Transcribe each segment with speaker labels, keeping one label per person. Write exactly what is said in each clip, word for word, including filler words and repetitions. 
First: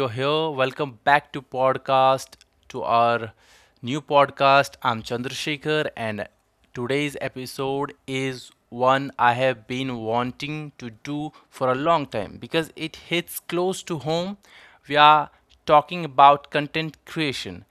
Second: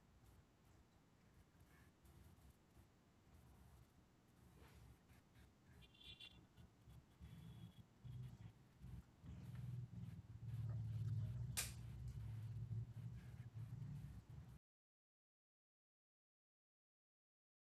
Speaker 1: you're here. Welcome back to podcast to our new podcast. I'm Chandrasekhar, and today's episode is one I have been wanting to do for a long time because it hits close to home. We are talking about content creation,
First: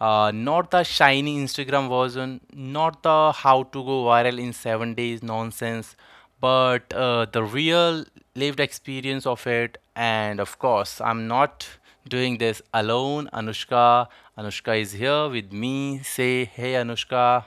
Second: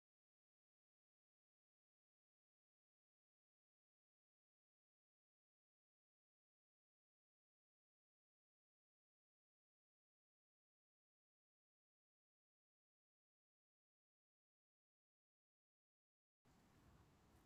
Speaker 1: uh, not the shiny Instagram version, not the how to go viral in seven days nonsense, but uh, the real lived experience of it. And of course, I'm not doing this alone. Anushka, Anushka is here with me. Say hey, Anushka.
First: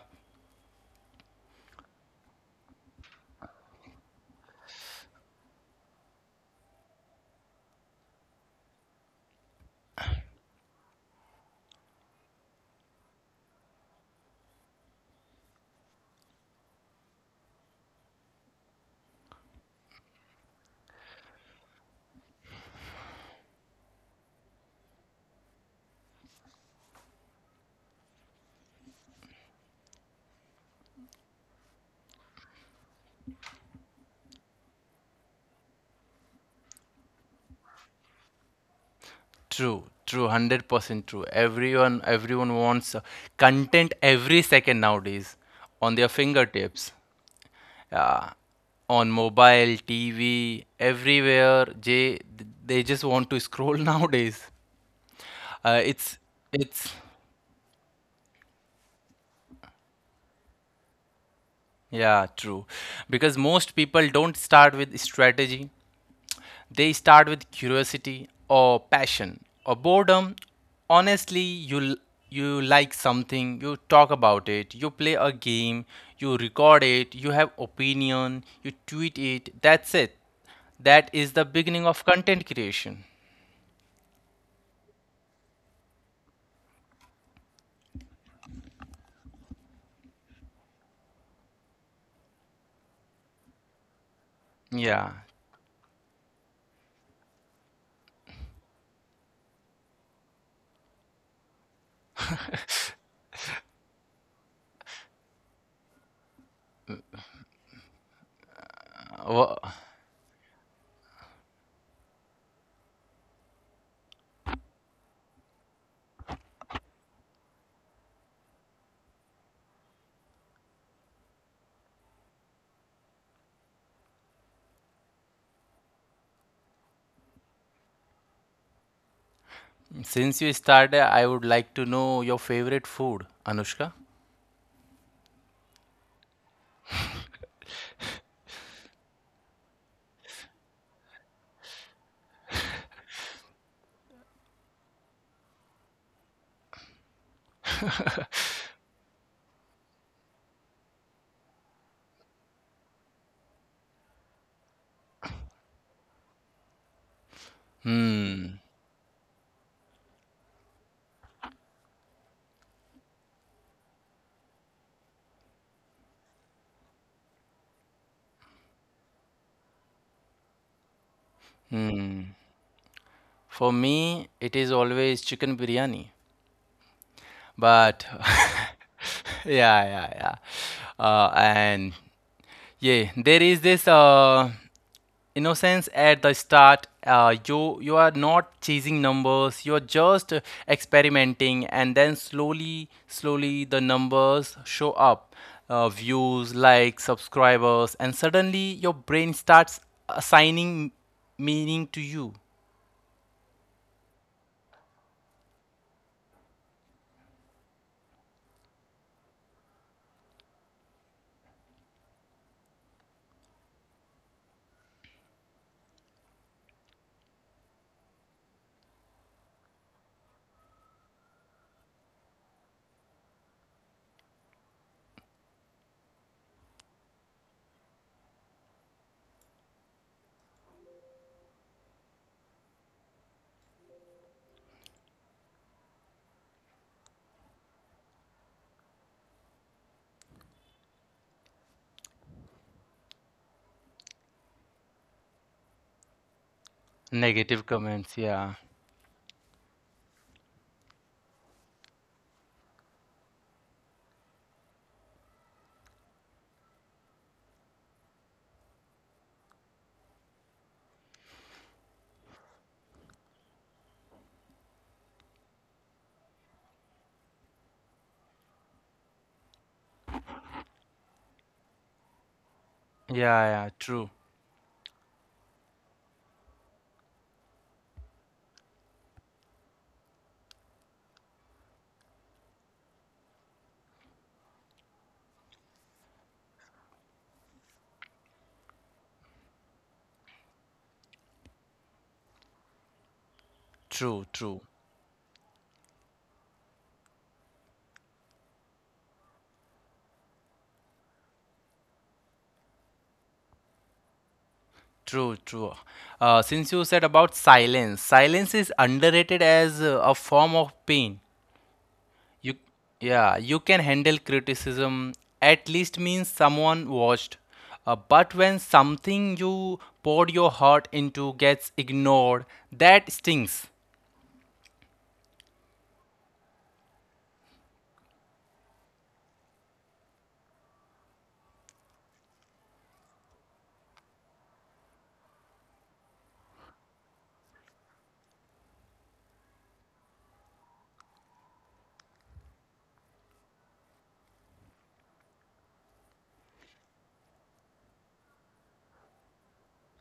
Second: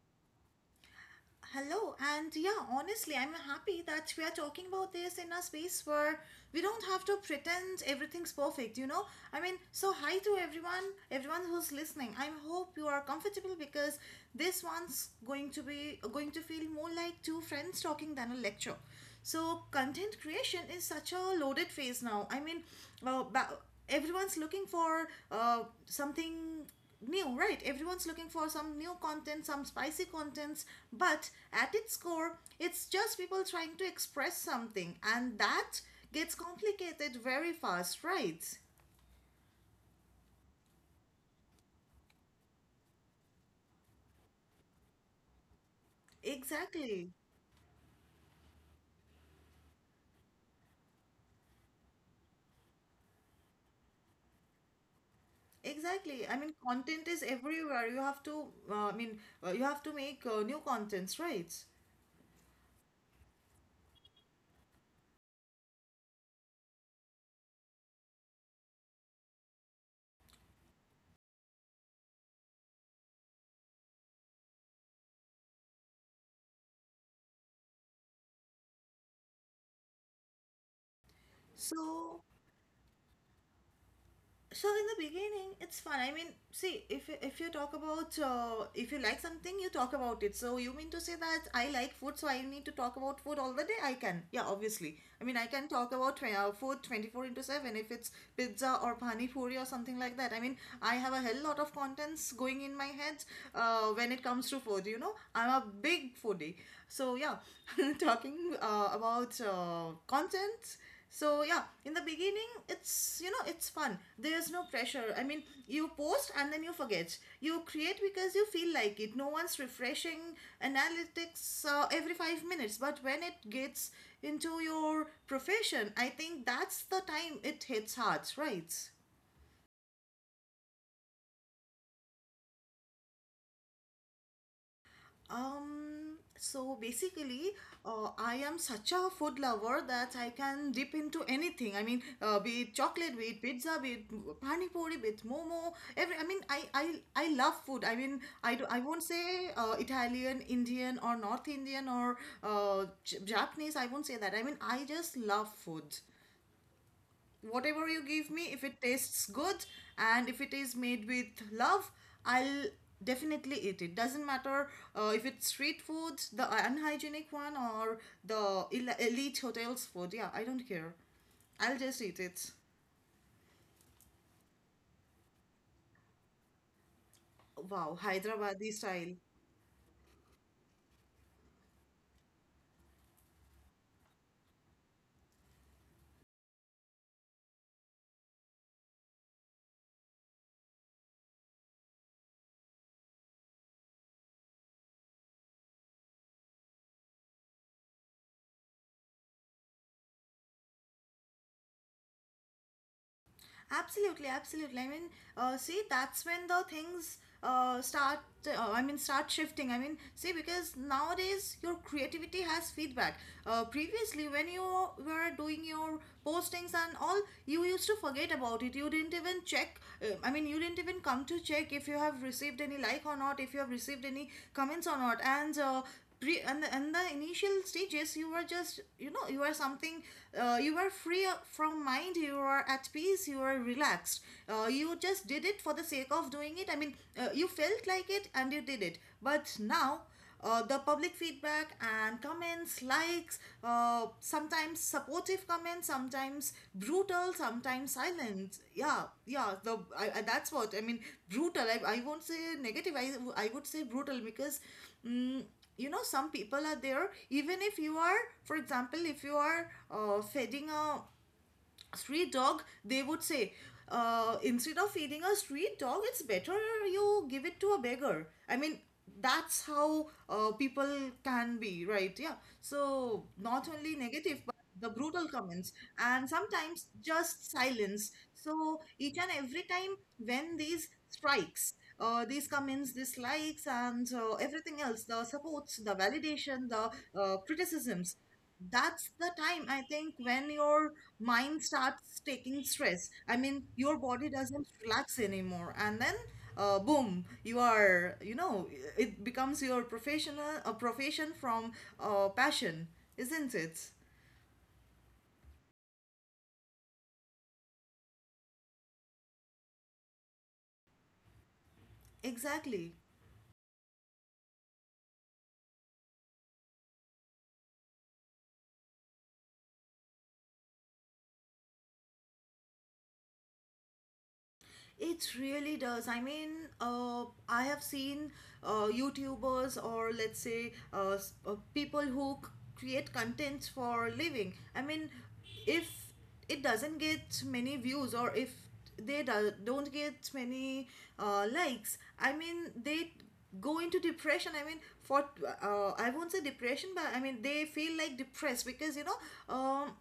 Speaker 2: Hello, and yeah, honestly, I'm happy that we are talking about this in a space where we don't have to pretend everything's perfect, you know? I mean, so hi to everyone, everyone who's listening. I hope you are comfortable because this one's going to be going to feel more like two friends talking than a lecture. So content creation is such a loaded phase now. I mean, uh, ba- everyone's looking for uh, something new, right? Everyone's looking for some new content, some spicy contents, but at its core, it's just people trying to express something, and that gets complicated very fast, right?
Speaker 1: True, true, one hundred percent true. Everyone, everyone wants uh, content every second nowadays on their fingertips.
Speaker 2: Exactly.
Speaker 1: Uh, on mobile, T V, everywhere, they, they just want to scroll nowadays. Uh, it's,
Speaker 2: Exactly. I mean,
Speaker 1: it's,
Speaker 2: content is everywhere. You have to, uh, I mean, uh, you have to make uh, new contents, right?
Speaker 1: yeah, true. Because most people don't start with strategy. They start with curiosity or passion or boredom. Honestly, you you like something, you talk about it, you play a game, you record it, you have opinion, you tweet it. That's it. That is the beginning of
Speaker 2: So,
Speaker 1: content creation.
Speaker 2: so in the beginning it's fun. I mean, see, if if you talk about uh, if you like something, you talk about it. So you mean to say that I like food, so I need to talk about food all the day? I can, yeah, obviously.
Speaker 1: Yeah.
Speaker 2: I mean, I can talk about tw- uh, food twenty-four into seven, if it's pizza or pani puri or something like that. I mean, I have a hell lot of contents going in my head uh, when it comes to food. You know, I'm a big foodie, so yeah. Talking uh, about
Speaker 1: Wha-
Speaker 2: uh, contents, so yeah, in the beginning it's, you know, it's fun. There's no pressure. I mean, you post and then you forget. You create because you feel like it. No one's refreshing analytics uh, every five minutes. But when it gets into your profession, I think that's the time it hits hard, right?
Speaker 1: Since you started, I would like to know your favorite food, Anushka.
Speaker 2: Um, so basically, uh, I am such a food lover that I can dip into anything. I mean, uh, be it chocolate, be it pizza, be it pani puri, be it momo. Every, I mean, I, I, I love food. I mean, I, do, I won't say uh, Italian, Indian, or North Indian, or uh, J- Japanese. I won't say that. I mean, I just love food. Whatever you give me, if it tastes good and if it is made with love, I'll definitely eat it. Doesn't matter uh, if it's street food, the unhygienic one, or the el- elite hotels food. Yeah, I don't care. I'll just eat it.
Speaker 1: For me, it is always chicken biryani.
Speaker 2: Wow,
Speaker 1: But
Speaker 2: Hyderabadi style.
Speaker 1: yeah, yeah, yeah. Uh, and yeah, there is this uh, innocence at the start. Uh, you you are not chasing numbers. You are just uh, experimenting, and then slowly, slowly the numbers show up. Uh, views, likes, subscribers, and suddenly your brain starts assigning meaning to you.
Speaker 2: Absolutely, absolutely. I mean, uh, see, that's when the things uh, start. Uh, I mean, start shifting. I mean, see, because nowadays your creativity has feedback. Uh, previously, when you were doing your postings and all, you used to forget about it. You didn't even check. Uh, I mean, you didn't even come to check if you have received any like or not, if you have received any comments or not. And uh, pre and the, and the initial stages, you were just, you know, you are something. Uh, you were free from mind, you are at peace, you are relaxed. Uh, you just did it for the sake of doing it. I mean, uh, you felt like it and you did it. But now uh, the public feedback and comments, likes, uh, sometimes supportive comments, sometimes brutal,
Speaker 1: Negative
Speaker 2: sometimes
Speaker 1: comments, yeah.
Speaker 2: silent. Yeah, yeah. The I, I, that's what I mean. Brutal. I, I won't say negative. I I would say brutal because mm, you know, some people are there even if you are, for example, if you are uh, feeding a street dog, they would say uh, instead of feeding a street dog, it's better you give it to a beggar. I mean, that's how uh, people can be, right? Yeah. So
Speaker 1: Yeah, yeah,
Speaker 2: not only
Speaker 1: true,
Speaker 2: negative but the brutal comments, and sometimes just silence. So each and every time when these strikes uh, these comments, dislikes, and uh, everything else, the supports, the validation, the uh, criticisms, that's the time I think when your mind starts taking stress. I mean, your
Speaker 1: true,
Speaker 2: body
Speaker 1: true.
Speaker 2: doesn't relax anymore, and then uh, boom, you are, you know, it becomes your professional a profession from uh, passion, isn't it?
Speaker 1: True, true. Uh, since you said about silence, silence is underrated as uh, a form of pain. You,
Speaker 2: Exactly.
Speaker 1: yeah, you can handle criticism, at least means someone watched. Uh, but when something you poured your heart into gets ignored, that stings.
Speaker 2: It really does. I mean, uh, I have seen uh, YouTubers, or let's say uh, s- uh, people who c- create contents for living. I mean, if it doesn't get many views, or if they do- don't get many uh, likes, I mean, they go into depression. I mean, for uh, I won't say depression, but I mean they feel like depressed, because, you know, um,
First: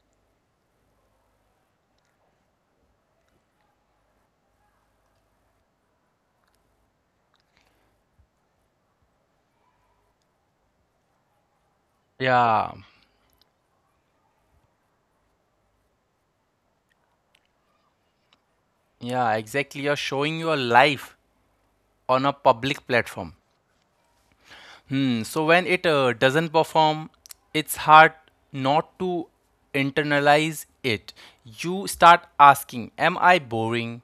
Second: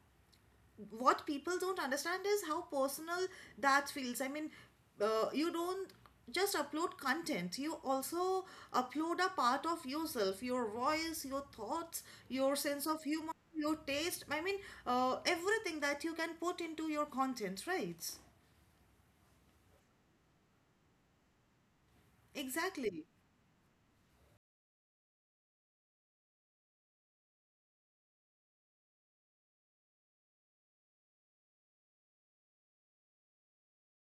Speaker 2: what people don't understand is how personal that feels. I mean, uh, you don't just upload content, you also upload a part of yourself, your voice, your thoughts, your
Speaker 1: Yeah,
Speaker 2: sense of humor, your taste. I mean, uh, everything that you can put into your content, right?
Speaker 1: yeah, exactly. You're showing your life on a public
Speaker 2: Exactly.
Speaker 1: platform. Hmm. So when it uh, doesn't perform, it's hard not to internalize it. You start asking, am I boring?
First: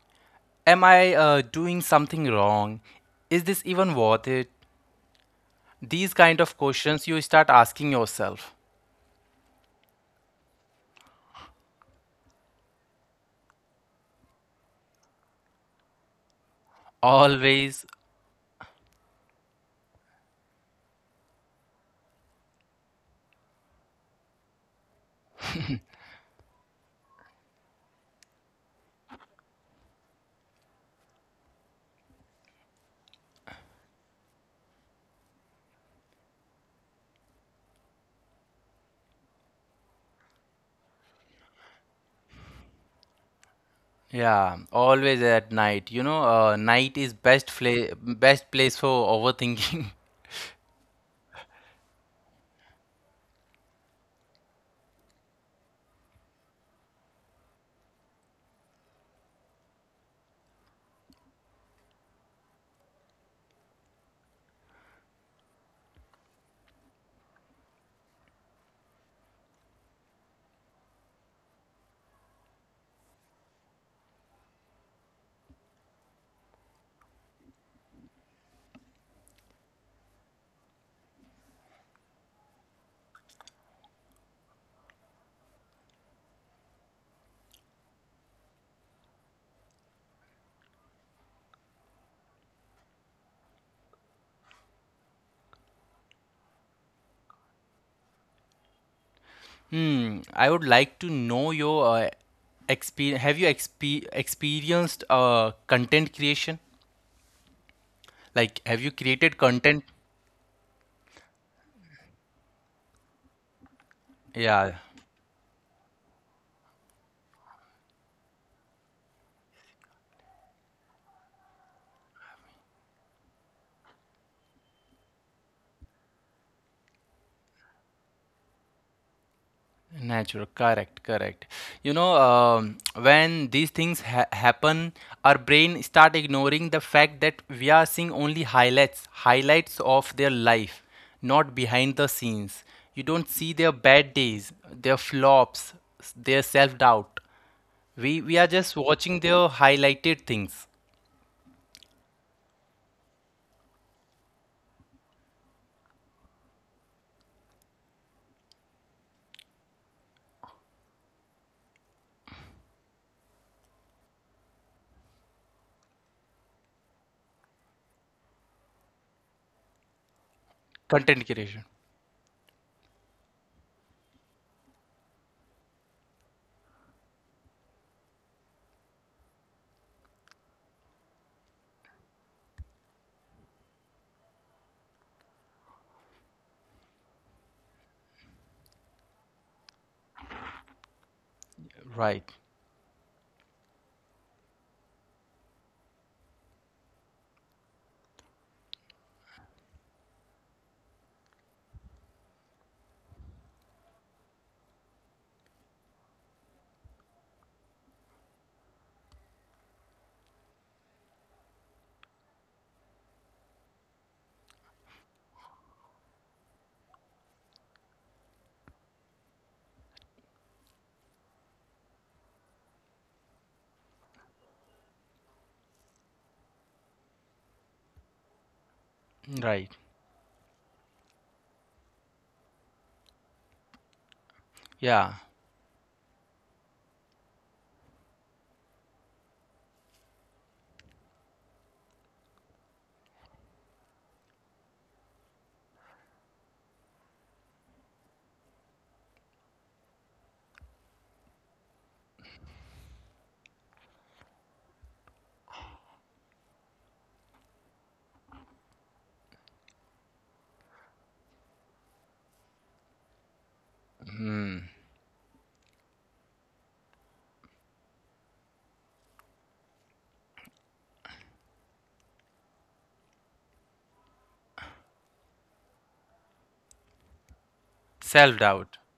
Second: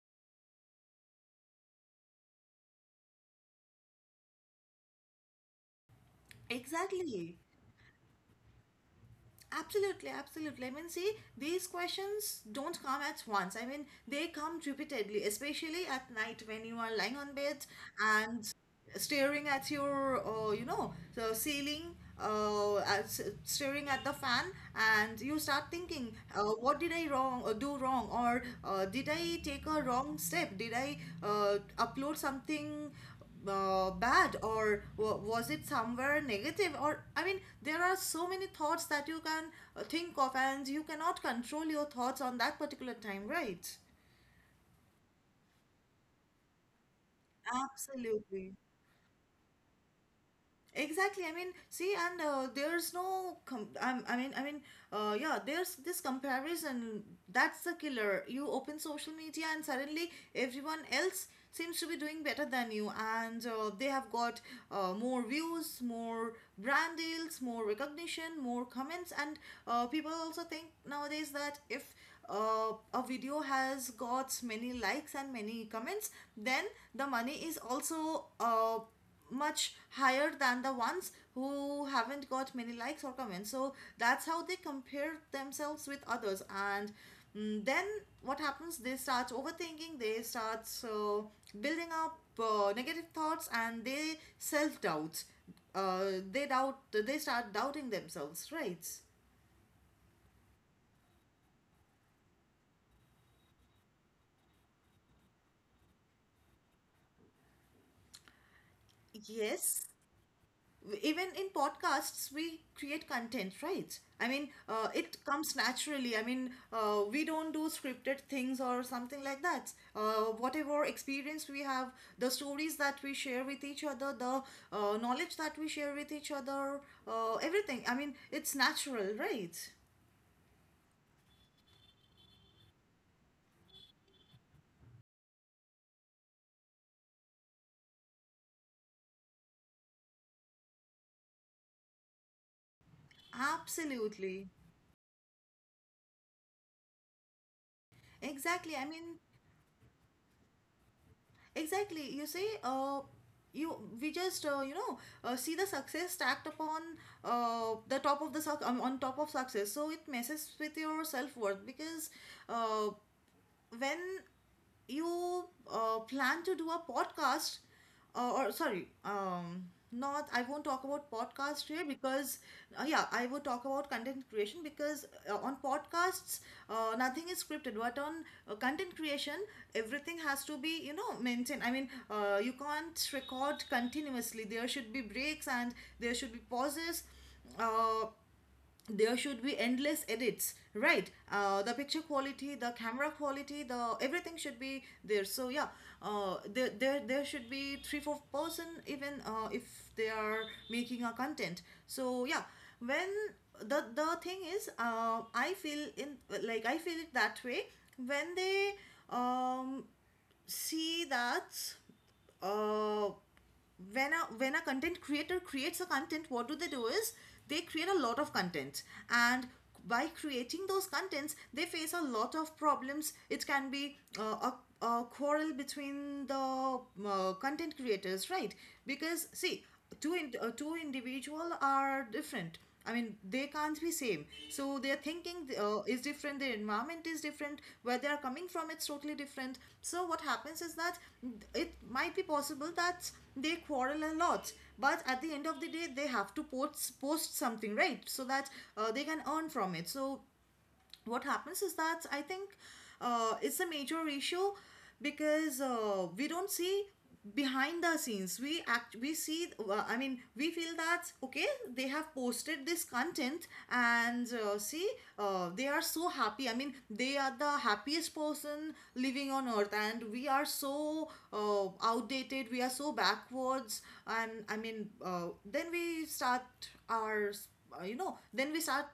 Speaker 1: Am I uh, doing something wrong? Is this even worth it? These kind of questions you
Speaker 2: Exactly.
Speaker 1: start asking yourself.
Speaker 2: Absolutely, absolutely. I mean, see, these questions don't come at once. I mean, they come repeatedly, especially at night when you are lying on bed
Speaker 1: Always,
Speaker 2: and staring at your uh, you know, the ceiling, uh, as, staring at the fan, and you start thinking uh, what did I wrong, uh, do wrong, or uh, did I take a wrong step, did I uh, upload something uh, bad, or wa was it somewhere negative, or I mean, there are so many thoughts that you can uh, think of, and you cannot control your thoughts on that particular time, right?
Speaker 1: yeah, always at night. You know, uh, night is best fla- best
Speaker 2: Absolutely.
Speaker 1: place for overthinking.
Speaker 2: Exactly. I mean, see, and uh, there's no. Com- I, I mean, I mean, uh, yeah. There's this comparison. That's the killer. You open social media, and suddenly everyone else seems to be doing better than you, and uh, they have got uh, more views, more brand deals, more recognition, more comments, and uh, people also think nowadays that if uh, a video has got many likes and many comments, then the money is also uh, much higher than the ones who haven't got many likes or comments. So that's how they compare themselves with others. And mm, then what happens? They start overthinking, they start so building up uh, negative thoughts, and they self doubt. Uh, they doubt, they start doubting themselves, right?
Speaker 1: Hmm, I would like to know your uh, experience. Have you expe experienced uh, content creation? Like, have you created content?
Speaker 2: Yes, even in podcasts we create content, right? I mean,
Speaker 1: Yeah,
Speaker 2: uh, it comes naturally. I mean, uh, we don't do scripted things or something like that. Uh, whatever experience we have, the stories that we share with each other, the uh, knowledge that we share with each other, uh, everything, I mean, it's natural, right?
Speaker 1: natural. Correct, correct. You know, um, when these things ha happen, our brain start ignoring the fact that we are seeing only highlights, highlights of their life, not behind the scenes. You don't see their bad days,
Speaker 2: Absolutely.
Speaker 1: their flops, their self-doubt. We we are just
Speaker 2: exactly i
Speaker 1: watching
Speaker 2: mean
Speaker 1: their highlighted things.
Speaker 2: Exactly. You see, uh, you we just, uh, you know uh, see the success stacked upon uh, the top of the suc- um, on top of success. So it messes with your self worth because uh, when you uh, plan to do a podcast, uh, or sorry, um, not, I won't talk about
Speaker 1: Content creation.
Speaker 2: podcast here because uh, yeah, I will talk about content creation, because uh, on podcasts uh, nothing is scripted, but on uh, content creation everything has to be, you know, maintained. I mean, uh, you can't record continuously. There should be breaks, and there should be pauses, uh, there should be endless edits, right? Uh, the picture
Speaker 1: Right.
Speaker 2: quality, the camera quality, the everything should be there. So yeah, uh, there, there there should be three four person, even uh, if they are making a content. So yeah, when the the thing is, uh, I feel in like, I feel it that way. When they um see that uh, when a when a content creator creates a content, what do they do is they create a lot of content, and by creating those contents, they face a lot of problems. It can be uh, a, a quarrel between the uh, content creators, right? Because see,
Speaker 1: Right.
Speaker 2: two in, uh, two individual are different. I mean, they can't be same, so their
Speaker 1: Yeah.
Speaker 2: thinking uh, is different, their environment is different, where they are coming from, it's totally different. So what happens is that it might be possible that they quarrel a lot, but at the end of the day they have to post, post something, right, so that uh, they can earn from it. So what happens is that I think uh, it's a major issue, because uh, we don't see behind the scenes. We act we see, uh, I mean we feel that, okay, they have posted this content, and uh, see, uh, they are so happy. I mean, they are the happiest person living on earth, and we are so uh, outdated, we are so backwards. And I mean, uh, then we start our, uh, you know then we
Speaker 1: Self-doubt.
Speaker 2: start,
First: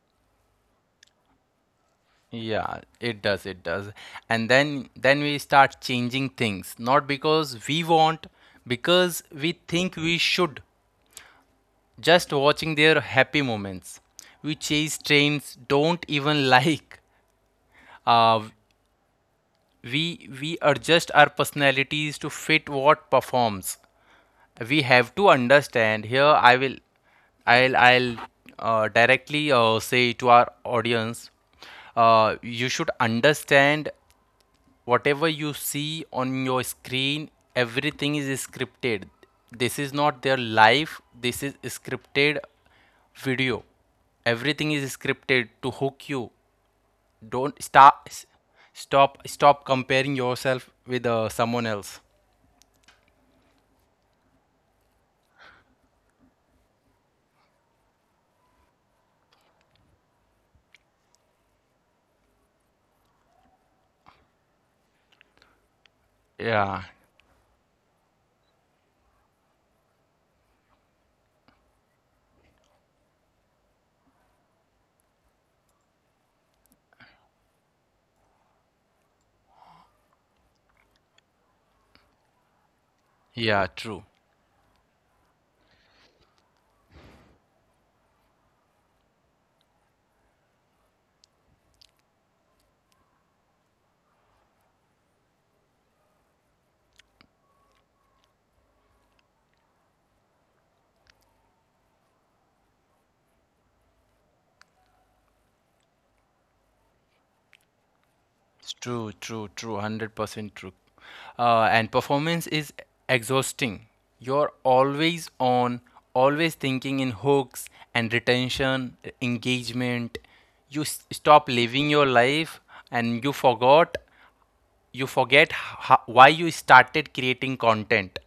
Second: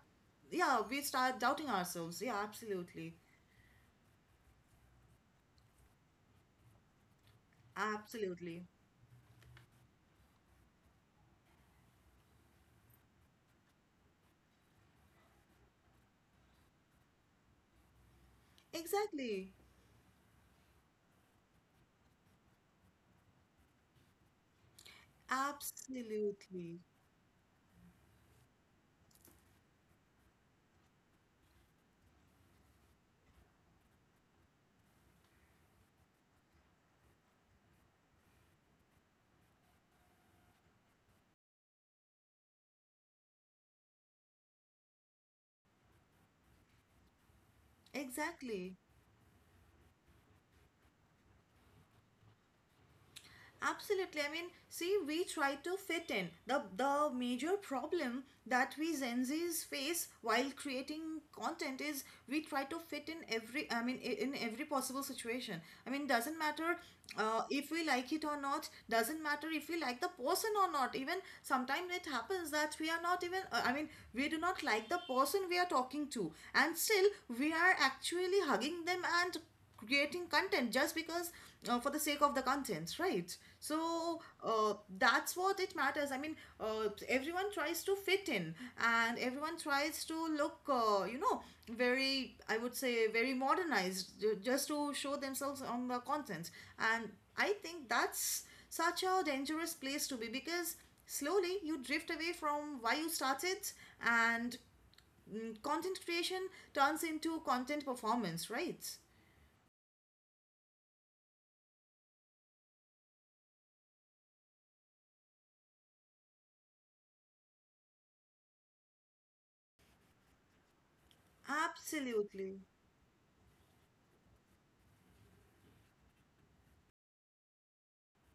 Speaker 2: yeah, we start doubting ourselves. Yeah,
Speaker 1: Yeah,
Speaker 2: absolutely.
Speaker 1: it does, it does. And then then we start changing things, not because we want,
Speaker 2: Absolutely.
Speaker 1: because we think we should. Just watching their happy moments. We chase trends, don't even like. Uh,
Speaker 2: Exactly.
Speaker 1: we we adjust our personalities to fit what performs. We have to understand here, I will,
Speaker 2: Absolutely.
Speaker 1: i'll I'll uh, directly uh, say to our audience, uh, you should understand whatever you see on your screen, everything is scripted. This is not their life. This is scripted video. Everything is scripted to hook you. Don't stop
Speaker 2: Exactly.
Speaker 1: stop Stop comparing yourself with uh, someone else.
Speaker 2: Absolutely. I mean, see, we try to fit in. The the major problem that we Gen Zs face while creating content is we try to fit in every. I mean, i- in every possible situation. I mean, doesn't matter
Speaker 1: Yeah,
Speaker 2: uh, if we like it or not. Doesn't matter if we like the person or not. Even sometimes it happens that we are not even. Uh, I mean, we do not like the person we are talking to, and still we are actually hugging them and creating content just because, uh, for the sake of the contents, right?
Speaker 1: yeah, true.
Speaker 2: So uh, that's what it matters. I mean, uh, everyone tries to fit in, and everyone tries to look, uh, you know, very, I would say very modernized, ju- just to show themselves on the contents. And I think that's such a dangerous place to be, because slowly you drift away from why you started, and mm, content creation turns into content performance,
Speaker 1: It's
Speaker 2: right?
Speaker 1: true, true, true, one hundred percent true. Uh, and performance is exhausting. You're always on, always thinking in hooks and retention, engagement. You s- stop living your
Speaker 2: Absolutely.
Speaker 1: life, and you forgot, you forget, ho- why you started creating content.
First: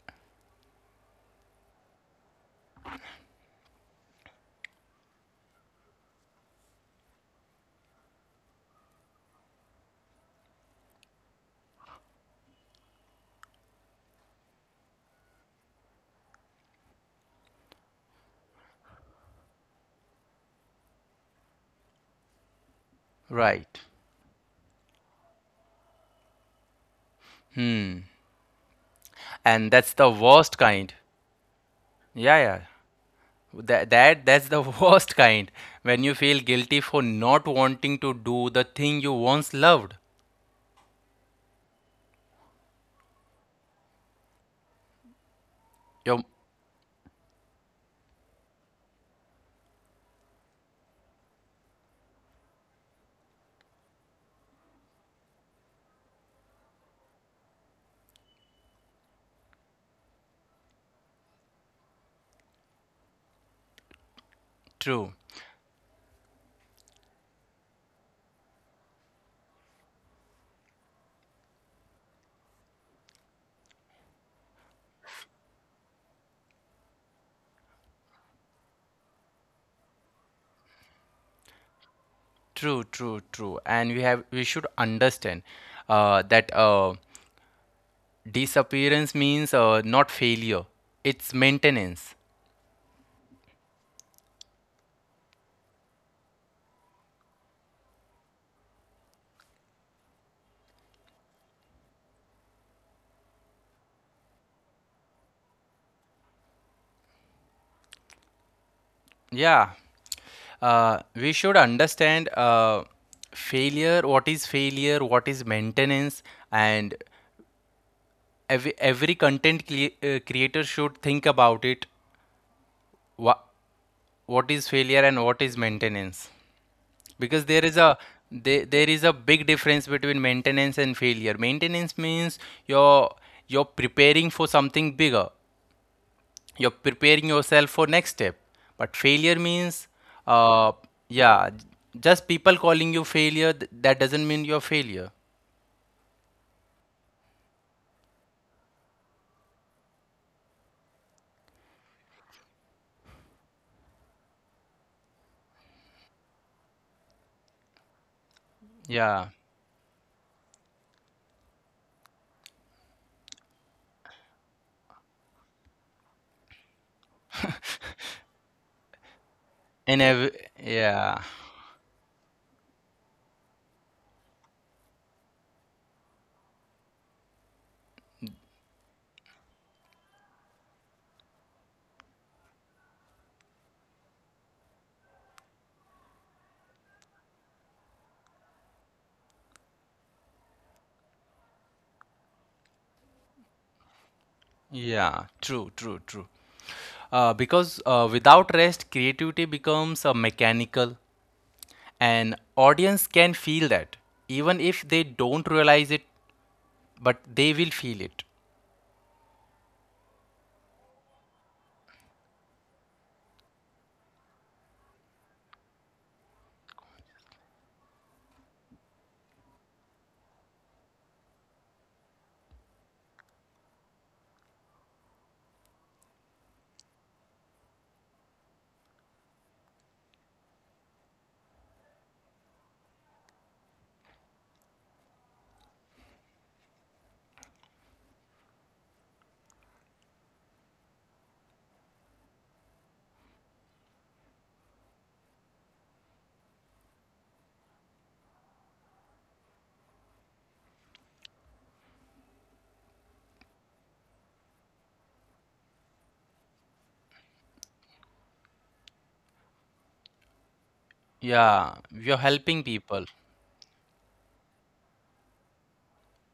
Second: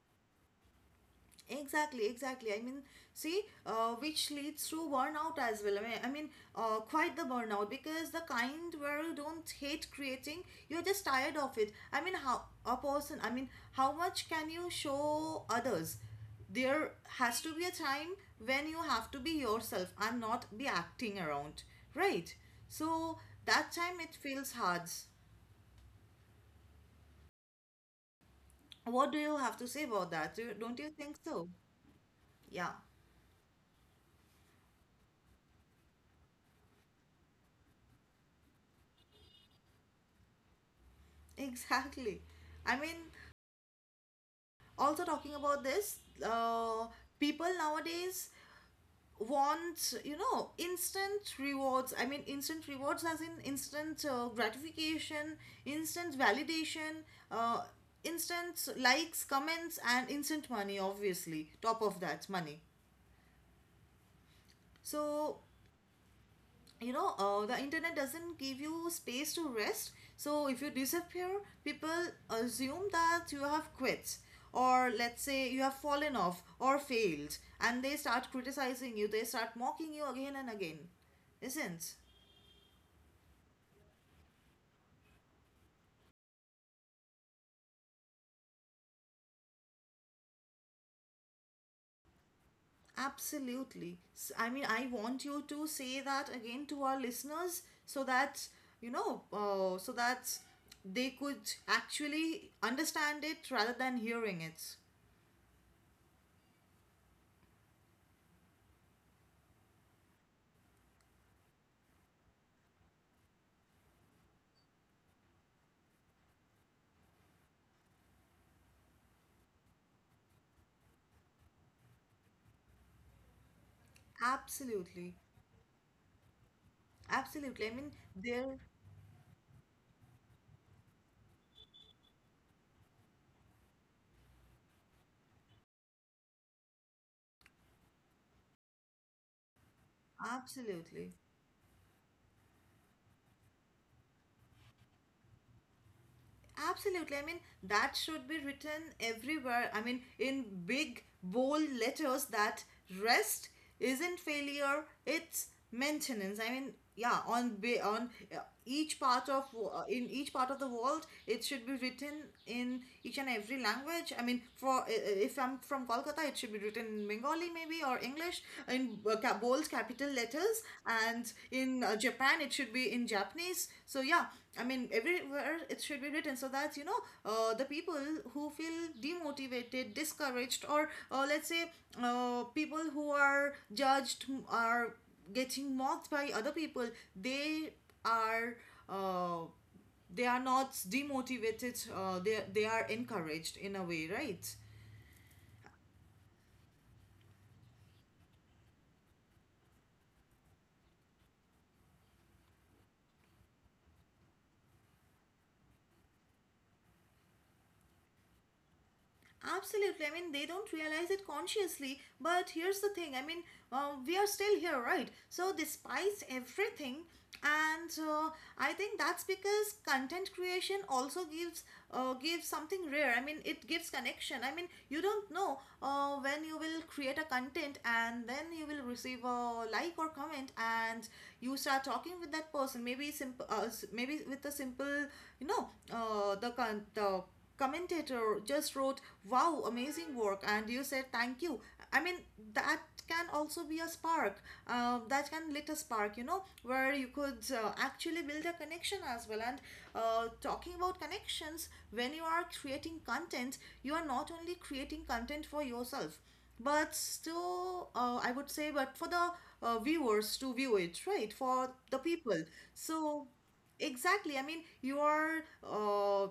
Speaker 2: Exactly, exactly. I mean, see, uh, which leads to burnout as well. I mean, I mean, uh, quite the burnout, because the kind where you don't hate creating, you're just tired of it. I mean, how a person, I mean, how much can you show others? There has to be a time when you have to be yourself and not be acting around, right? So that
Speaker 1: Right.
Speaker 2: time it feels hard. What do you have
Speaker 1: And
Speaker 2: to
Speaker 1: that's
Speaker 2: say
Speaker 1: the
Speaker 2: about that? Do
Speaker 1: worst
Speaker 2: you, don't
Speaker 1: kind.
Speaker 2: you think so?
Speaker 1: Yeah, yeah.
Speaker 2: Yeah.
Speaker 1: That, that that's the worst kind when you feel guilty for not wanting to do the thing you once loved.
Speaker 2: Exactly. I mean, also talking about this,
Speaker 1: Yep,
Speaker 2: uh, people nowadays want, you know, instant rewards. I mean, instant rewards as in instant uh, gratification, instant validation, uh, instant likes, comments, and instant money, obviously. Top of that, money.
Speaker 1: true,
Speaker 2: So you know, uh, the internet doesn't give you space to rest. So if you disappear, people assume that you have quit, or let's say you have fallen off or failed, and they start criticizing you, they start mocking you again and again. Isn't...
Speaker 1: true, true, true. And we have, we should understand uh, that uh, disappearance means uh, not failure; it's maintenance.
Speaker 2: absolutely. S- I mean, I want you to say that again to our listeners so that you know, uh, so that they could actually understand it, rather than hearing it.
Speaker 1: Yeah, uh, we should understand uh, failure. What is failure? What is maintenance? And every every content cre- uh, creator should think about it. What what is failure
Speaker 2: Absolutely.
Speaker 1: and what is maintenance? Because there
Speaker 2: Absolutely. I
Speaker 1: is
Speaker 2: mean,
Speaker 1: a,
Speaker 2: there,
Speaker 1: there, there is a big difference between maintenance and failure. Maintenance means you're you're preparing for something bigger, you're preparing yourself for next step. But failure means uh,
Speaker 2: absolutely.
Speaker 1: yeah, just people calling you failure, th- that doesn't mean you're failure.
Speaker 2: Absolutely. I mean, that should be written everywhere. I mean, in big, bold letters, that rest isn't failure, it's maintenance. I mean, yeah, on ba- on uh, each
Speaker 1: Yeah,
Speaker 2: part of wo- uh, in each part of the world, it should be written in each and every language. I mean, for uh, uh, if I'm from Kolkata, it should be written in Bengali, maybe, or for English in uh, bold
Speaker 1: and
Speaker 2: capital
Speaker 1: every,
Speaker 2: letters,
Speaker 1: yeah,
Speaker 2: and in uh, Japan, it should be in Japanese. So yeah, I mean, everywhere it should be written, so that you know, uh, the people who feel demotivated, discouraged, or uh, let's say uh, people who are judged are getting mocked by other people. They are. Uh, they are not demotivated, uh, they, they are encouraged in a way, right?
Speaker 1: yeah, true, true, true. Uh, because uh, without rest creativity becomes uh, mechanical. And audience can feel that, even if they don't realize it, but they will feel it.
Speaker 2: Absolutely. I mean, they don't realize it consciously. But here's the thing. I mean, uh, we are still here, right? So, despite everything, and uh, I think that's because content creation also gives uh, gives something rare. I mean, it gives connection. I mean, you don't know uh, when you will create a content and then you will receive a like or comment, and you start talking with that person. Maybe simple, uh, s- maybe with a simple, you know, uh, the con- the commentator just wrote, "Wow, amazing work," and you said thank you. I mean, that can also be a spark, uh, that can lit a spark, you know, where you could uh, actually build a connection as well. And uh, talking about connections, when you are creating content, you are not only creating content for yourself. But still, uh, I would say, but for the uh, viewers to view it, right? For
Speaker 1: Yeah,
Speaker 2: the
Speaker 1: you're
Speaker 2: people.
Speaker 1: helping people.
Speaker 2: So, exactly. I mean, you are uh,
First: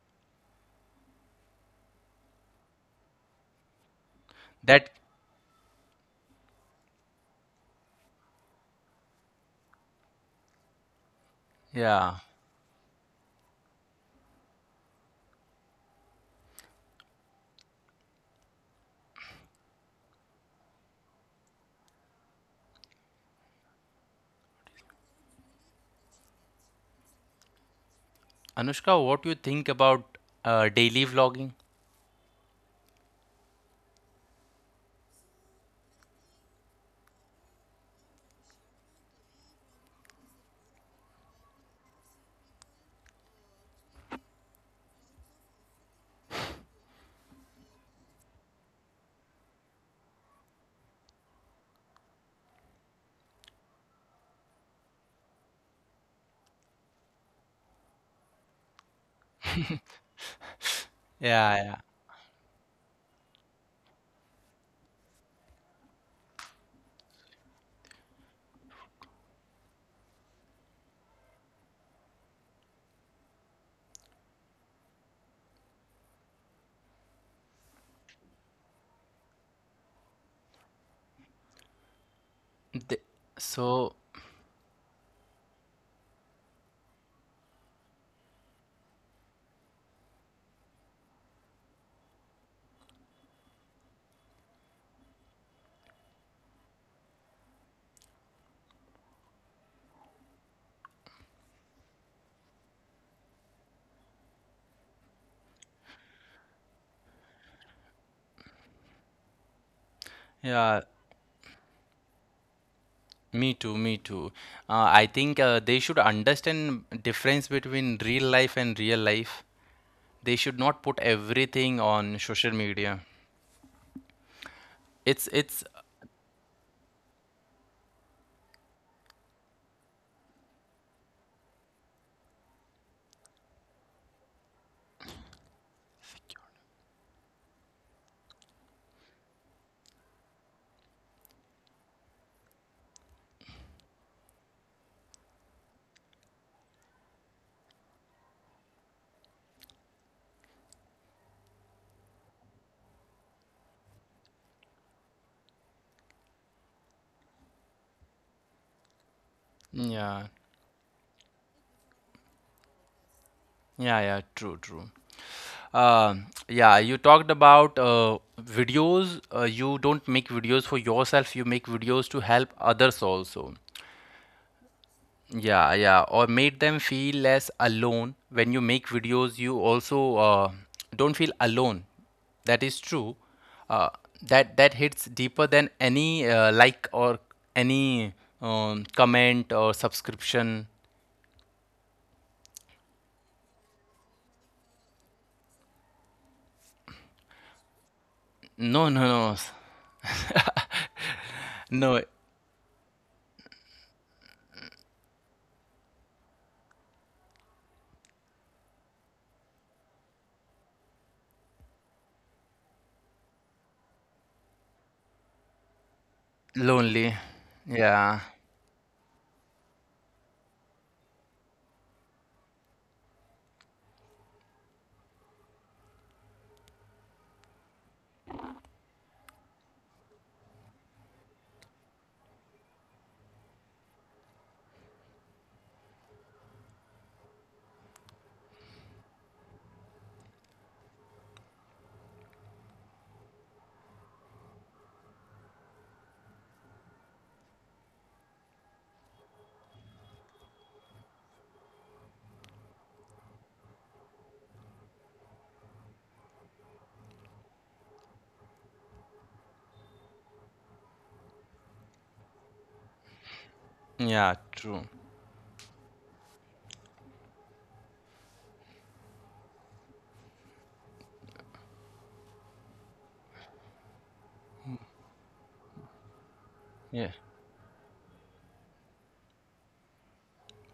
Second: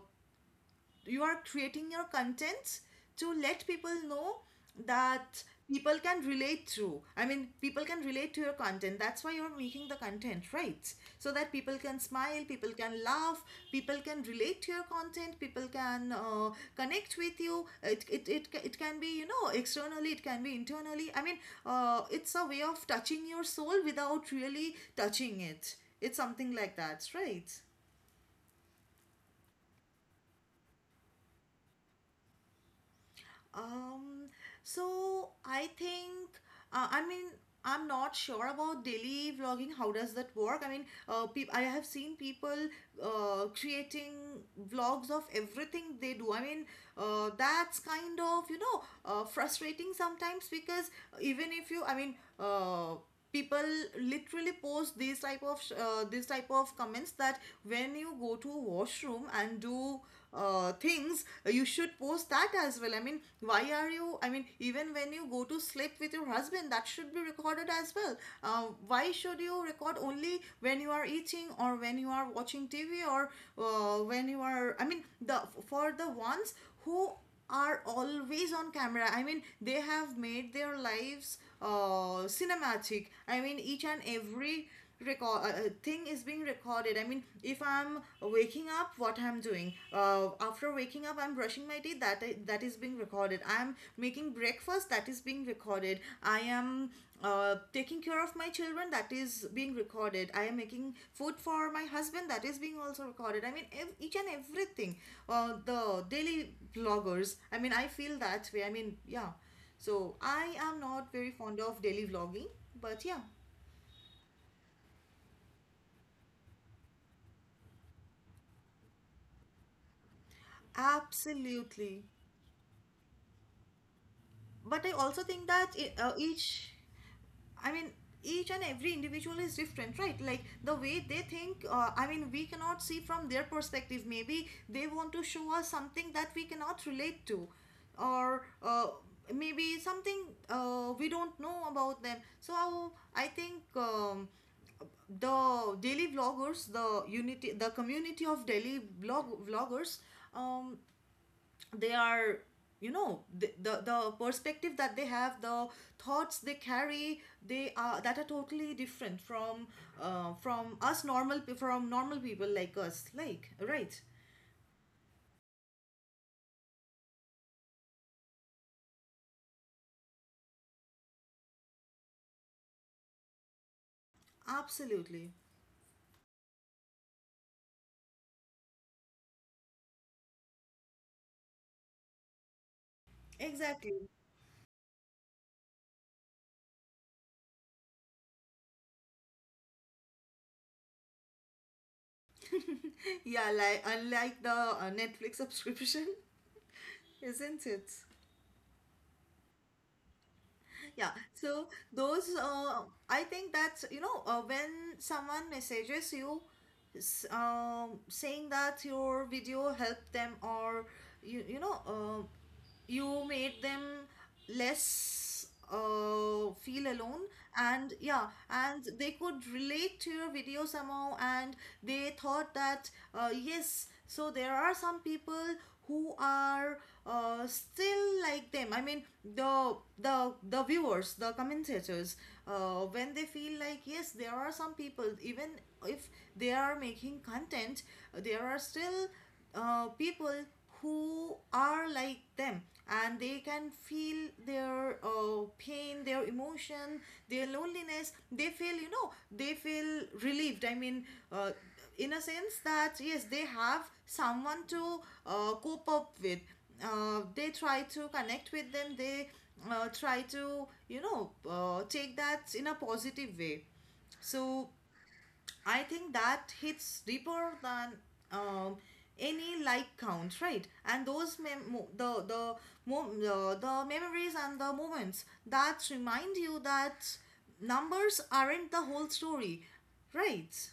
Speaker 2: you are creating your contents to let people know
Speaker 1: That,
Speaker 2: that people can relate to. I mean, people can relate to your content, that's why you're making the content, right? So that people can
Speaker 1: yeah.
Speaker 2: smile, people can laugh, people can relate to your content, people can uh, connect with you. It, it, it, it can be, you know, externally, it can be internally. I mean, uh, it's a way of touching your soul without really touching it. It's something like that, right?
Speaker 1: Anushka, what you think about uh, daily vlogging?
Speaker 2: Um, so I think, uh, I mean, I'm not sure about daily vlogging. How does that work? I mean, uh, peop I have seen people uh, creating vlogs of everything they do. I mean, uh, that's kind of, you know, uh, frustrating sometimes, because even if you, I mean, uh, people literally post these type of sh- uh, this type of comments, that when you go to washroom and do uh, things, uh,
Speaker 1: Yeah,
Speaker 2: you
Speaker 1: yeah.
Speaker 2: should post that as well. I mean, why are you... I mean, even when you go to sleep with your husband, that should be recorded as well. Uh, why should you record only when you are eating, or when you are watching T V, or uh, when you are... I mean, the for the ones who are always on camera. I mean, they have made their lives uh,
Speaker 1: Th-
Speaker 2: cinematic. I mean,
Speaker 1: so,
Speaker 2: each and every record uh, uh, thing is being recorded. I mean, if I'm waking up, what I'm doing. Uh, after waking up, I'm brushing my teeth. That that is being recorded. I'm making breakfast. That is being recorded. I am uh, taking care of my children, that is being recorded. I am making food for my husband, that is being also recorded. I mean, ev- each and everything. Uh, the daily vloggers, I mean, I feel that way. I mean, yeah. So I
Speaker 1: yeah,
Speaker 2: am not very fond of daily vlogging, but yeah.
Speaker 1: me too, me too. Uh, I think uh, they should understand difference between real life and real life. They should not put everything on
Speaker 2: Absolutely.
Speaker 1: social media.
Speaker 2: But I
Speaker 1: It's
Speaker 2: also
Speaker 1: it's
Speaker 2: think that I- uh, each I mean, each and every individual is different, right? Like the way they think, uh, I mean, we cannot see from their perspective. Maybe they want to show us something that we cannot relate to, or uh, maybe something uh, we don't know about them. So I think. Um, the daily vloggers, the unity, the community of daily vlog vloggers, um, they are, you know, the, the the perspective that they have, the thoughts they carry, they are... that are totally different from
Speaker 1: yeah,
Speaker 2: uh, from us normal pe- from normal people like us, like, right?
Speaker 1: yeah, yeah, true, true. Um, yeah, you talked about uh, videos. Uh, you don't make videos for yourself, you make videos to help others also.
Speaker 2: Absolutely,
Speaker 1: Yeah, yeah, or made them feel less alone. When you make videos, you also uh, don't feel alone. That is true.
Speaker 2: exactly.
Speaker 1: Uh, that that hits deeper than any uh, like, or any um, comment or subscription.
Speaker 2: Yeah, like, unlike the uh, Netflix subscription. Isn't it?
Speaker 1: No, no, no,
Speaker 2: Yeah, so
Speaker 1: no.
Speaker 2: those uh, I think that's, you know, uh, when someone messages you, s- um, saying that your video helped them, or you you know, uh, you made them less, uh, feel
Speaker 1: Lonely.
Speaker 2: alone, and
Speaker 1: Yeah,
Speaker 2: yeah, and they could relate to your video somehow, and they thought that, uh, yes, so there are some people who are uh, still like them. I mean, the the the viewers, the commentators, uh, when they feel like, yes, there are some people, even if they are making content, uh, there are still uh, people who are like them, and they can feel their uh, pain, their emotion, their loneliness. They feel, you know, they feel relieved. I mean, uh, in a sense that yes, they have someone to uh, cope up with. Uh, they try to connect with them. They uh, try to, you know, uh, take that in a positive way.
Speaker 1: yeah,
Speaker 2: So
Speaker 1: true.
Speaker 2: I think that hits deeper than um, any like count, right? And those mem- mo- the the, mo- the the memories and the moments that remind you
Speaker 1: Yeah.
Speaker 2: that numbers aren't the whole story, right?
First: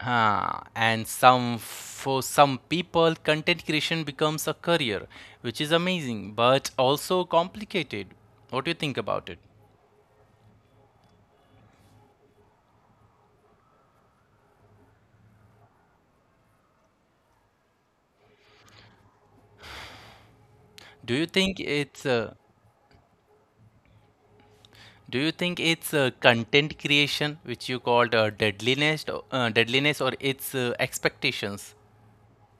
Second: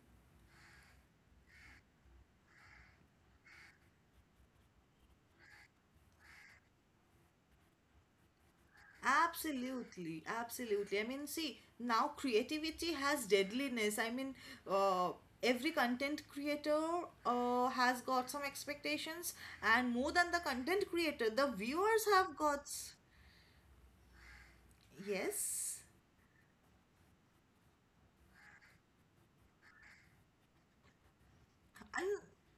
Speaker 1: Ah, and some, for some people, content creation becomes a career, which is amazing but also complicated. What do you think about it?
Speaker 2: Absolutely, absolutely. I mean, see, now creativity has deadliness. I mean, uh, every content creator uh, has got some expectations, and more than the content
Speaker 1: Do you
Speaker 2: creator, the
Speaker 1: think it's
Speaker 2: viewers
Speaker 1: uh,
Speaker 2: have got.
Speaker 1: do you think
Speaker 2: Yes.
Speaker 1: it's uh, content creation, which you called uh, deadliness, or- uh, deadliness, or it's uh, expectations?
Speaker 2: And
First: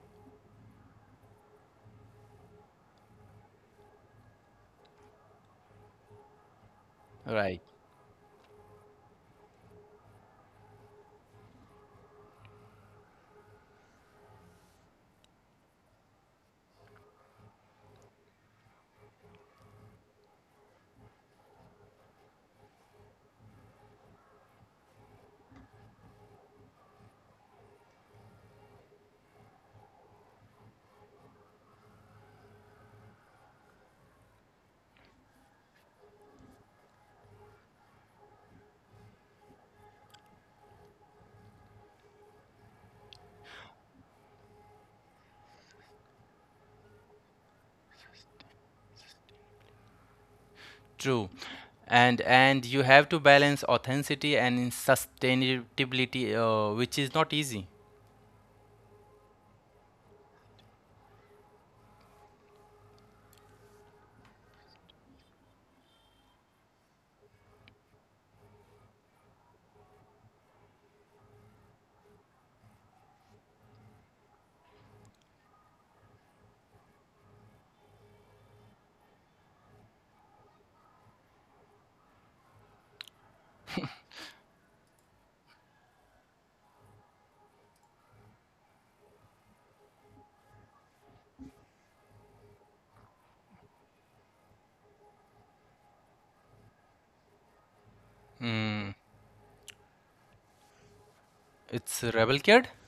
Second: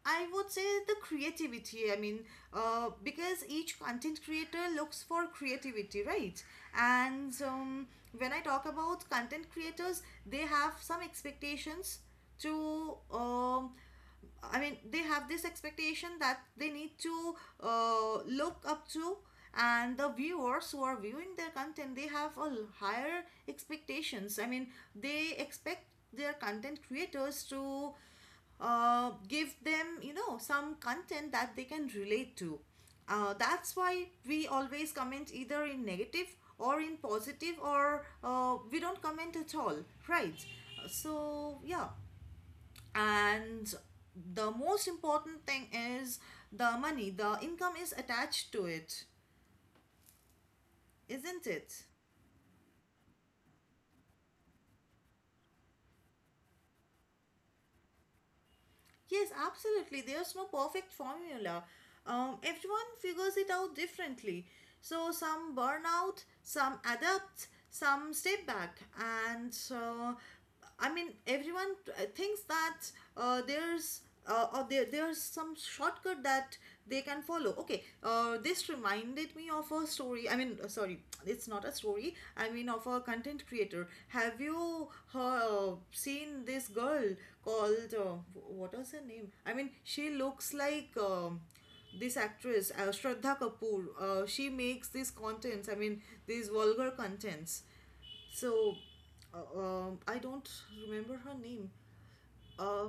Speaker 2: I would say the creativity. I mean, uh, because each content creator looks for creativity, right? And
Speaker 1: Right.
Speaker 2: um, when I talk about content creators, they have some expectations to. Um, I mean, they have this expectation that they need to uh, look up to, and the viewers who are viewing their content, they have a l- higher expectations. I mean, they expect their content creators to uh, give them, you know, some content that they can relate to. Uh, that's why we always comment, either in negative or in positive, or uh, we don't comment at all, right? So yeah. And the most important thing is, the money, the income, is attached to it,
Speaker 1: True.
Speaker 2: isn't it?
Speaker 1: And and you have to balance authenticity and sustainability, uh, which is not easy.
Speaker 2: Yes, absolutely. There's no perfect formula. Um, everyone figures it out differently. So some burn out, some adapt, some step back, and uh, I mean, everyone uh, thinks that uh, there's uh, or there there's some shortcut that they can follow. Okay, uh, this reminded me of a story. I mean, uh, sorry, it's not a story, I mean, of a content creator. Have you uh, seen this girl called, uh, what was her name, I mean, she looks like, um, this actress, uh, Shraddha Kapoor. Uh, she makes these contents, I mean, these vulgar contents. So uh, um, I don't remember her name.
Speaker 1: It's Rebel Kid.
Speaker 2: uh,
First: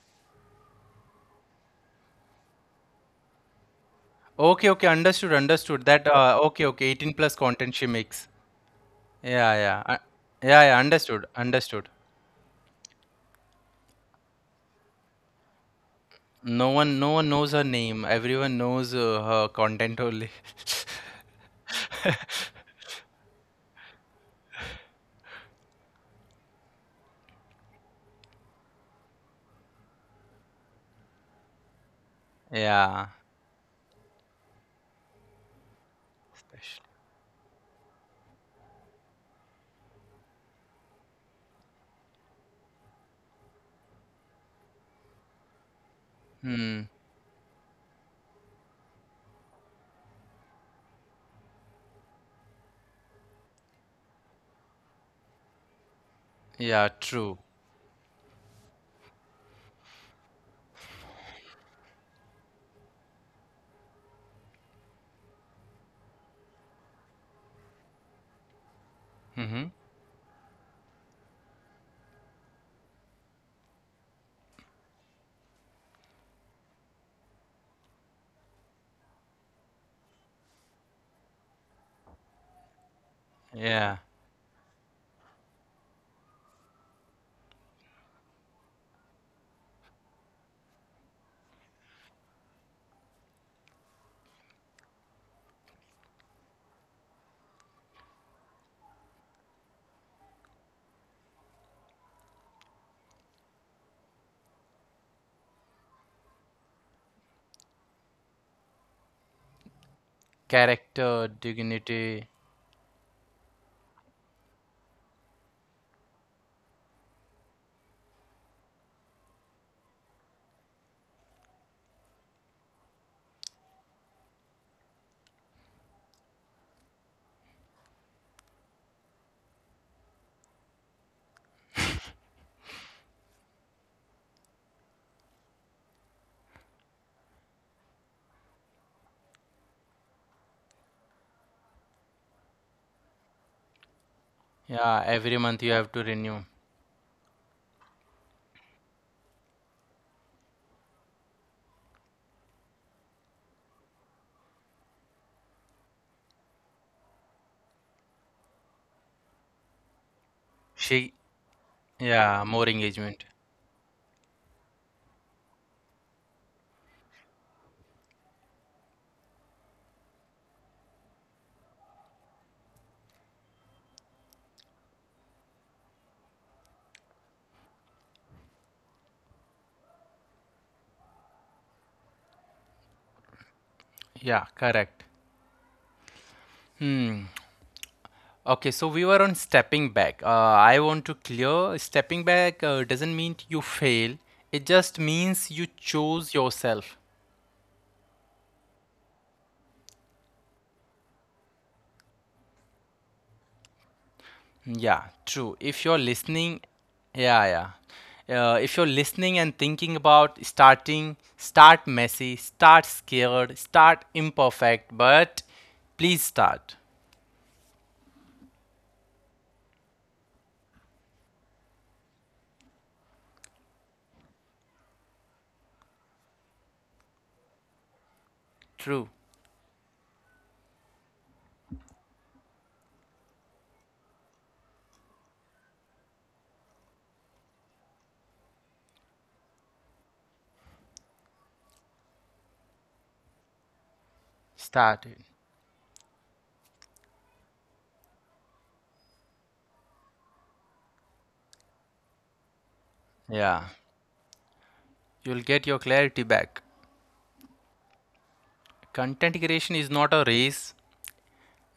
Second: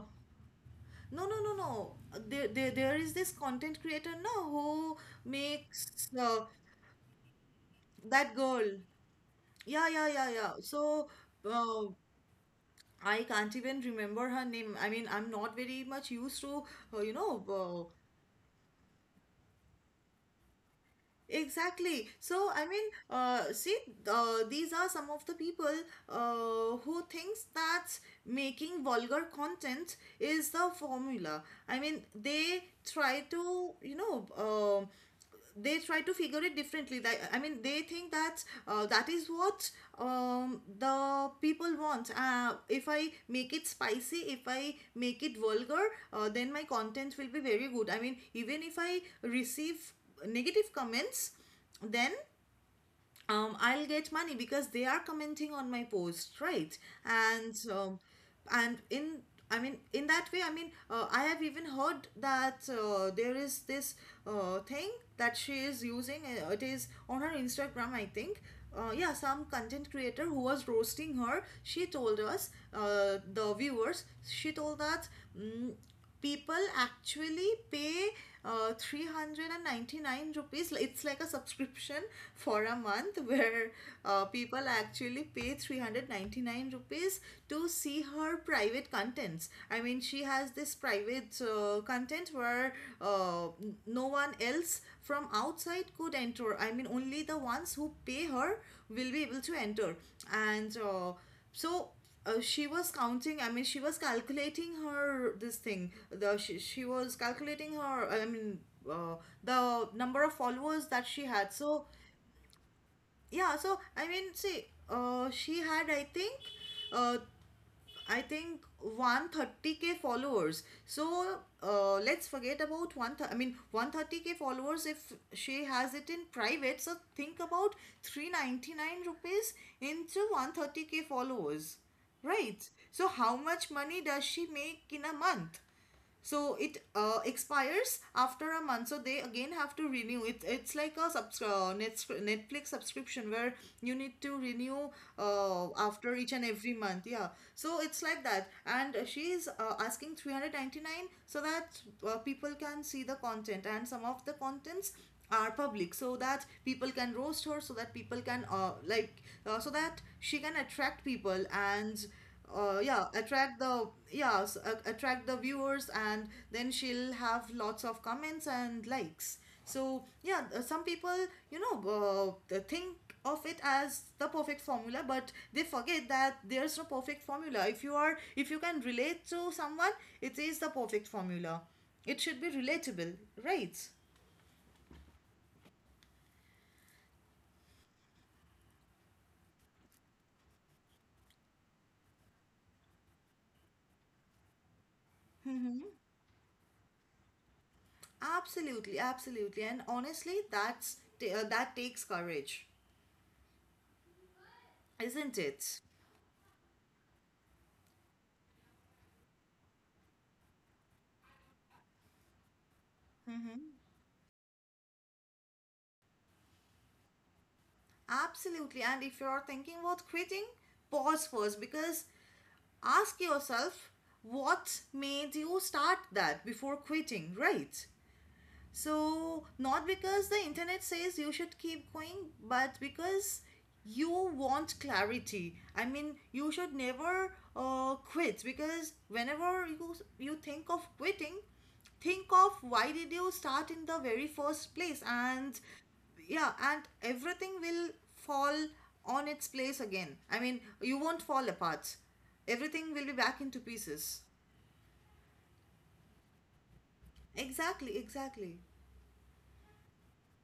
Speaker 2: no, no, no, no. There, there, there is this content creator now,
Speaker 1: Okay, okay,
Speaker 2: who
Speaker 1: understood, understood. That
Speaker 2: makes
Speaker 1: uh,
Speaker 2: uh,
Speaker 1: okay, okay, eighteen plus content she makes.
Speaker 2: that girl.
Speaker 1: Yeah, yeah,
Speaker 2: Yeah,
Speaker 1: uh,
Speaker 2: yeah, yeah, yeah.
Speaker 1: yeah, yeah.
Speaker 2: So
Speaker 1: Understood, understood.
Speaker 2: uh, I can't even remember her name. I mean, I'm not very much used to,
Speaker 1: No one,
Speaker 2: uh,
Speaker 1: no
Speaker 2: you
Speaker 1: one
Speaker 2: know,
Speaker 1: knows her
Speaker 2: uh,
Speaker 1: name. Everyone knows uh, her content only.
Speaker 2: exactly. So I mean, uh, see, uh, these are some of the people uh, who thinks that making vulgar content is the formula. I mean, they
Speaker 1: Yeah,
Speaker 2: try to, you know, um they try to figure it
Speaker 1: especially.
Speaker 2: differently. That, I mean, they think that uh, that is what um, the people want. Uh, if I make it spicy, if I make it vulgar, uh, then my
Speaker 1: Hmm.
Speaker 2: content will be very good. I mean, even if I receive negative comments, then um, I'll get money because they are commenting on my post, right?
Speaker 1: Yeah, true.
Speaker 2: And um, and in I mean, in that way, I mean, uh, I have even heard that uh, there is this uh, thing that she is using. uh, It is on her Instagram, I think. Uh, yeah,
Speaker 1: Mm-hmm.
Speaker 2: some content creator who was roasting her, she told us, uh, the viewers, she told that. mm People actually pay uh, three hundred ninety-nine rupees. It's like a subscription for a month, where
Speaker 1: Yeah,
Speaker 2: uh, people actually pay three hundred ninety-nine rupees to see her private contents. I mean, she has this private uh, content where uh, no one else from outside could enter. I mean, only the ones who pay her will be able to enter. And uh, so uh, She was counting, I mean, she was calculating her this thing, the she, she was calculating her, I mean, uh, the number of followers
Speaker 1: character,
Speaker 2: that she had. So
Speaker 1: dignity.
Speaker 2: yeah, so I mean, see, uh, she had, I think, uh, I think one thirty k followers. So uh, let's forget about one. Th- I mean, one thirty k followers. If she has it in private, so think about three ninety-nine rupees into one thirty k followers, right? So how much money does she make in a month? So it uh, expires after a month, so they again have to renew it. It's like a subs- uh, net Netflix subscription where you need to
Speaker 1: Yeah,
Speaker 2: renew
Speaker 1: every month you have
Speaker 2: uh,
Speaker 1: to
Speaker 2: after
Speaker 1: renew.
Speaker 2: each and every month. Yeah, so it's like that, and she is uh, asking three hundred ninety-nine so that uh, people can see the content, and some of the contents are public so that people can roast her, so that people can uh, like uh, so that she can
Speaker 1: She.
Speaker 2: attract people, and
Speaker 1: Yeah, more
Speaker 2: uh,
Speaker 1: engagement.
Speaker 2: yeah, attract the, yeah, s- a- attract the viewers, and then she'll have lots of comments and likes. So yeah, uh, some people, you know uh, think of it as the perfect formula, but they forget that there's no perfect formula. If you are, if you can relate to someone, it is the perfect formula. It should be
Speaker 1: Yeah,
Speaker 2: relatable,
Speaker 1: correct.
Speaker 2: right?
Speaker 1: Okay, so we were on stepping back. Uh, I want to clear stepping back uh, doesn't mean you fail, it just means you chose yourself.
Speaker 2: Absolutely, absolutely. And honestly, that's ta- uh, that takes courage,
Speaker 1: Yeah, true. If you're listening,
Speaker 2: isn't it?
Speaker 1: yeah, yeah. Uh, if you're listening and thinking about starting, start messy, start scared, start imperfect, but please start.
Speaker 2: Absolutely. And if you are thinking about quitting, pause first, because ask yourself what made you start that before quitting,
Speaker 1: True.
Speaker 2: right? So, not because the internet says you should keep going, but because you want clarity. I mean, you should never uh, quit, because whenever you, you think of quitting, think of why did you start
Speaker 1: Start
Speaker 2: in
Speaker 1: it.
Speaker 2: the very first place. And yeah, and everything will fall on its place again. I mean, you won't fall apart,
Speaker 1: Yeah,
Speaker 2: everything will be back into
Speaker 1: you'll
Speaker 2: pieces.
Speaker 1: get your clarity back.
Speaker 2: Exactly,
Speaker 1: Content creation is
Speaker 2: exactly.
Speaker 1: not a race.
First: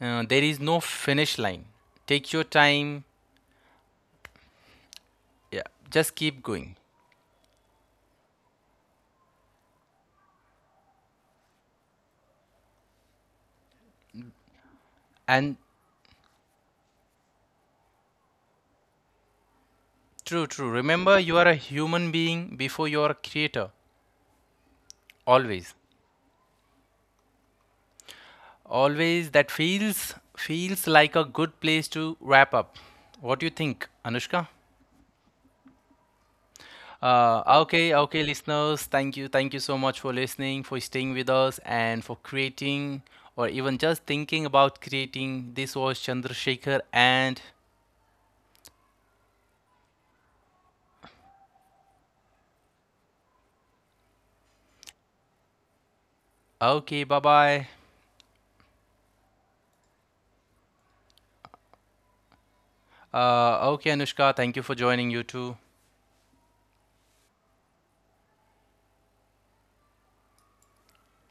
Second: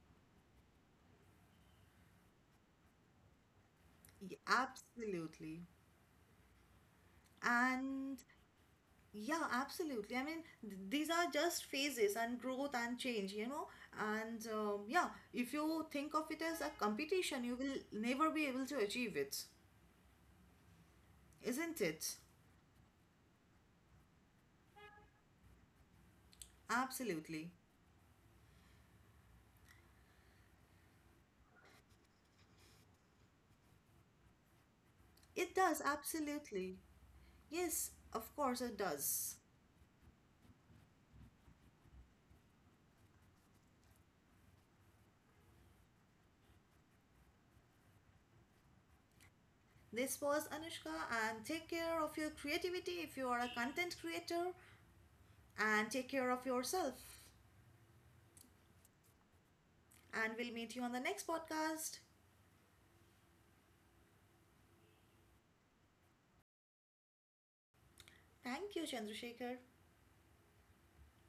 Speaker 1: Uh, there is no finish line. Take your time.
Speaker 2: Y-
Speaker 1: Yeah,
Speaker 2: absolutely.
Speaker 1: just keep going.
Speaker 2: And yeah, absolutely. I mean, th- these are just phases and growth and change, you know. And um, yeah, if
Speaker 1: And
Speaker 2: you think of it as a competition, you will never be able to achieve it,
Speaker 1: true, true. Remember, you are a
Speaker 2: isn't
Speaker 1: human
Speaker 2: it?
Speaker 1: being before you are a creator. Always,
Speaker 2: Absolutely.
Speaker 1: always. That feels feels like a good place to wrap up. What do you think, Anushka?
Speaker 2: It does, absolutely.
Speaker 1: Uh,
Speaker 2: Yes,
Speaker 1: okay, okay,
Speaker 2: of course it
Speaker 1: listeners. Thank you,
Speaker 2: does.
Speaker 1: thank you so much for listening, for staying with us, and for creating or even just thinking about creating. This was Chandrasekhar, and
Speaker 2: This was Anushka, and take care of your creativity if you are a content creator, and take care of
Speaker 1: okay, bye
Speaker 2: yourself.
Speaker 1: bye.
Speaker 2: And we'll meet you on the next podcast.
Speaker 1: Uh, okay, Anushka, thank you for joining you too.
Speaker 2: Thank you, Chandrasekhar.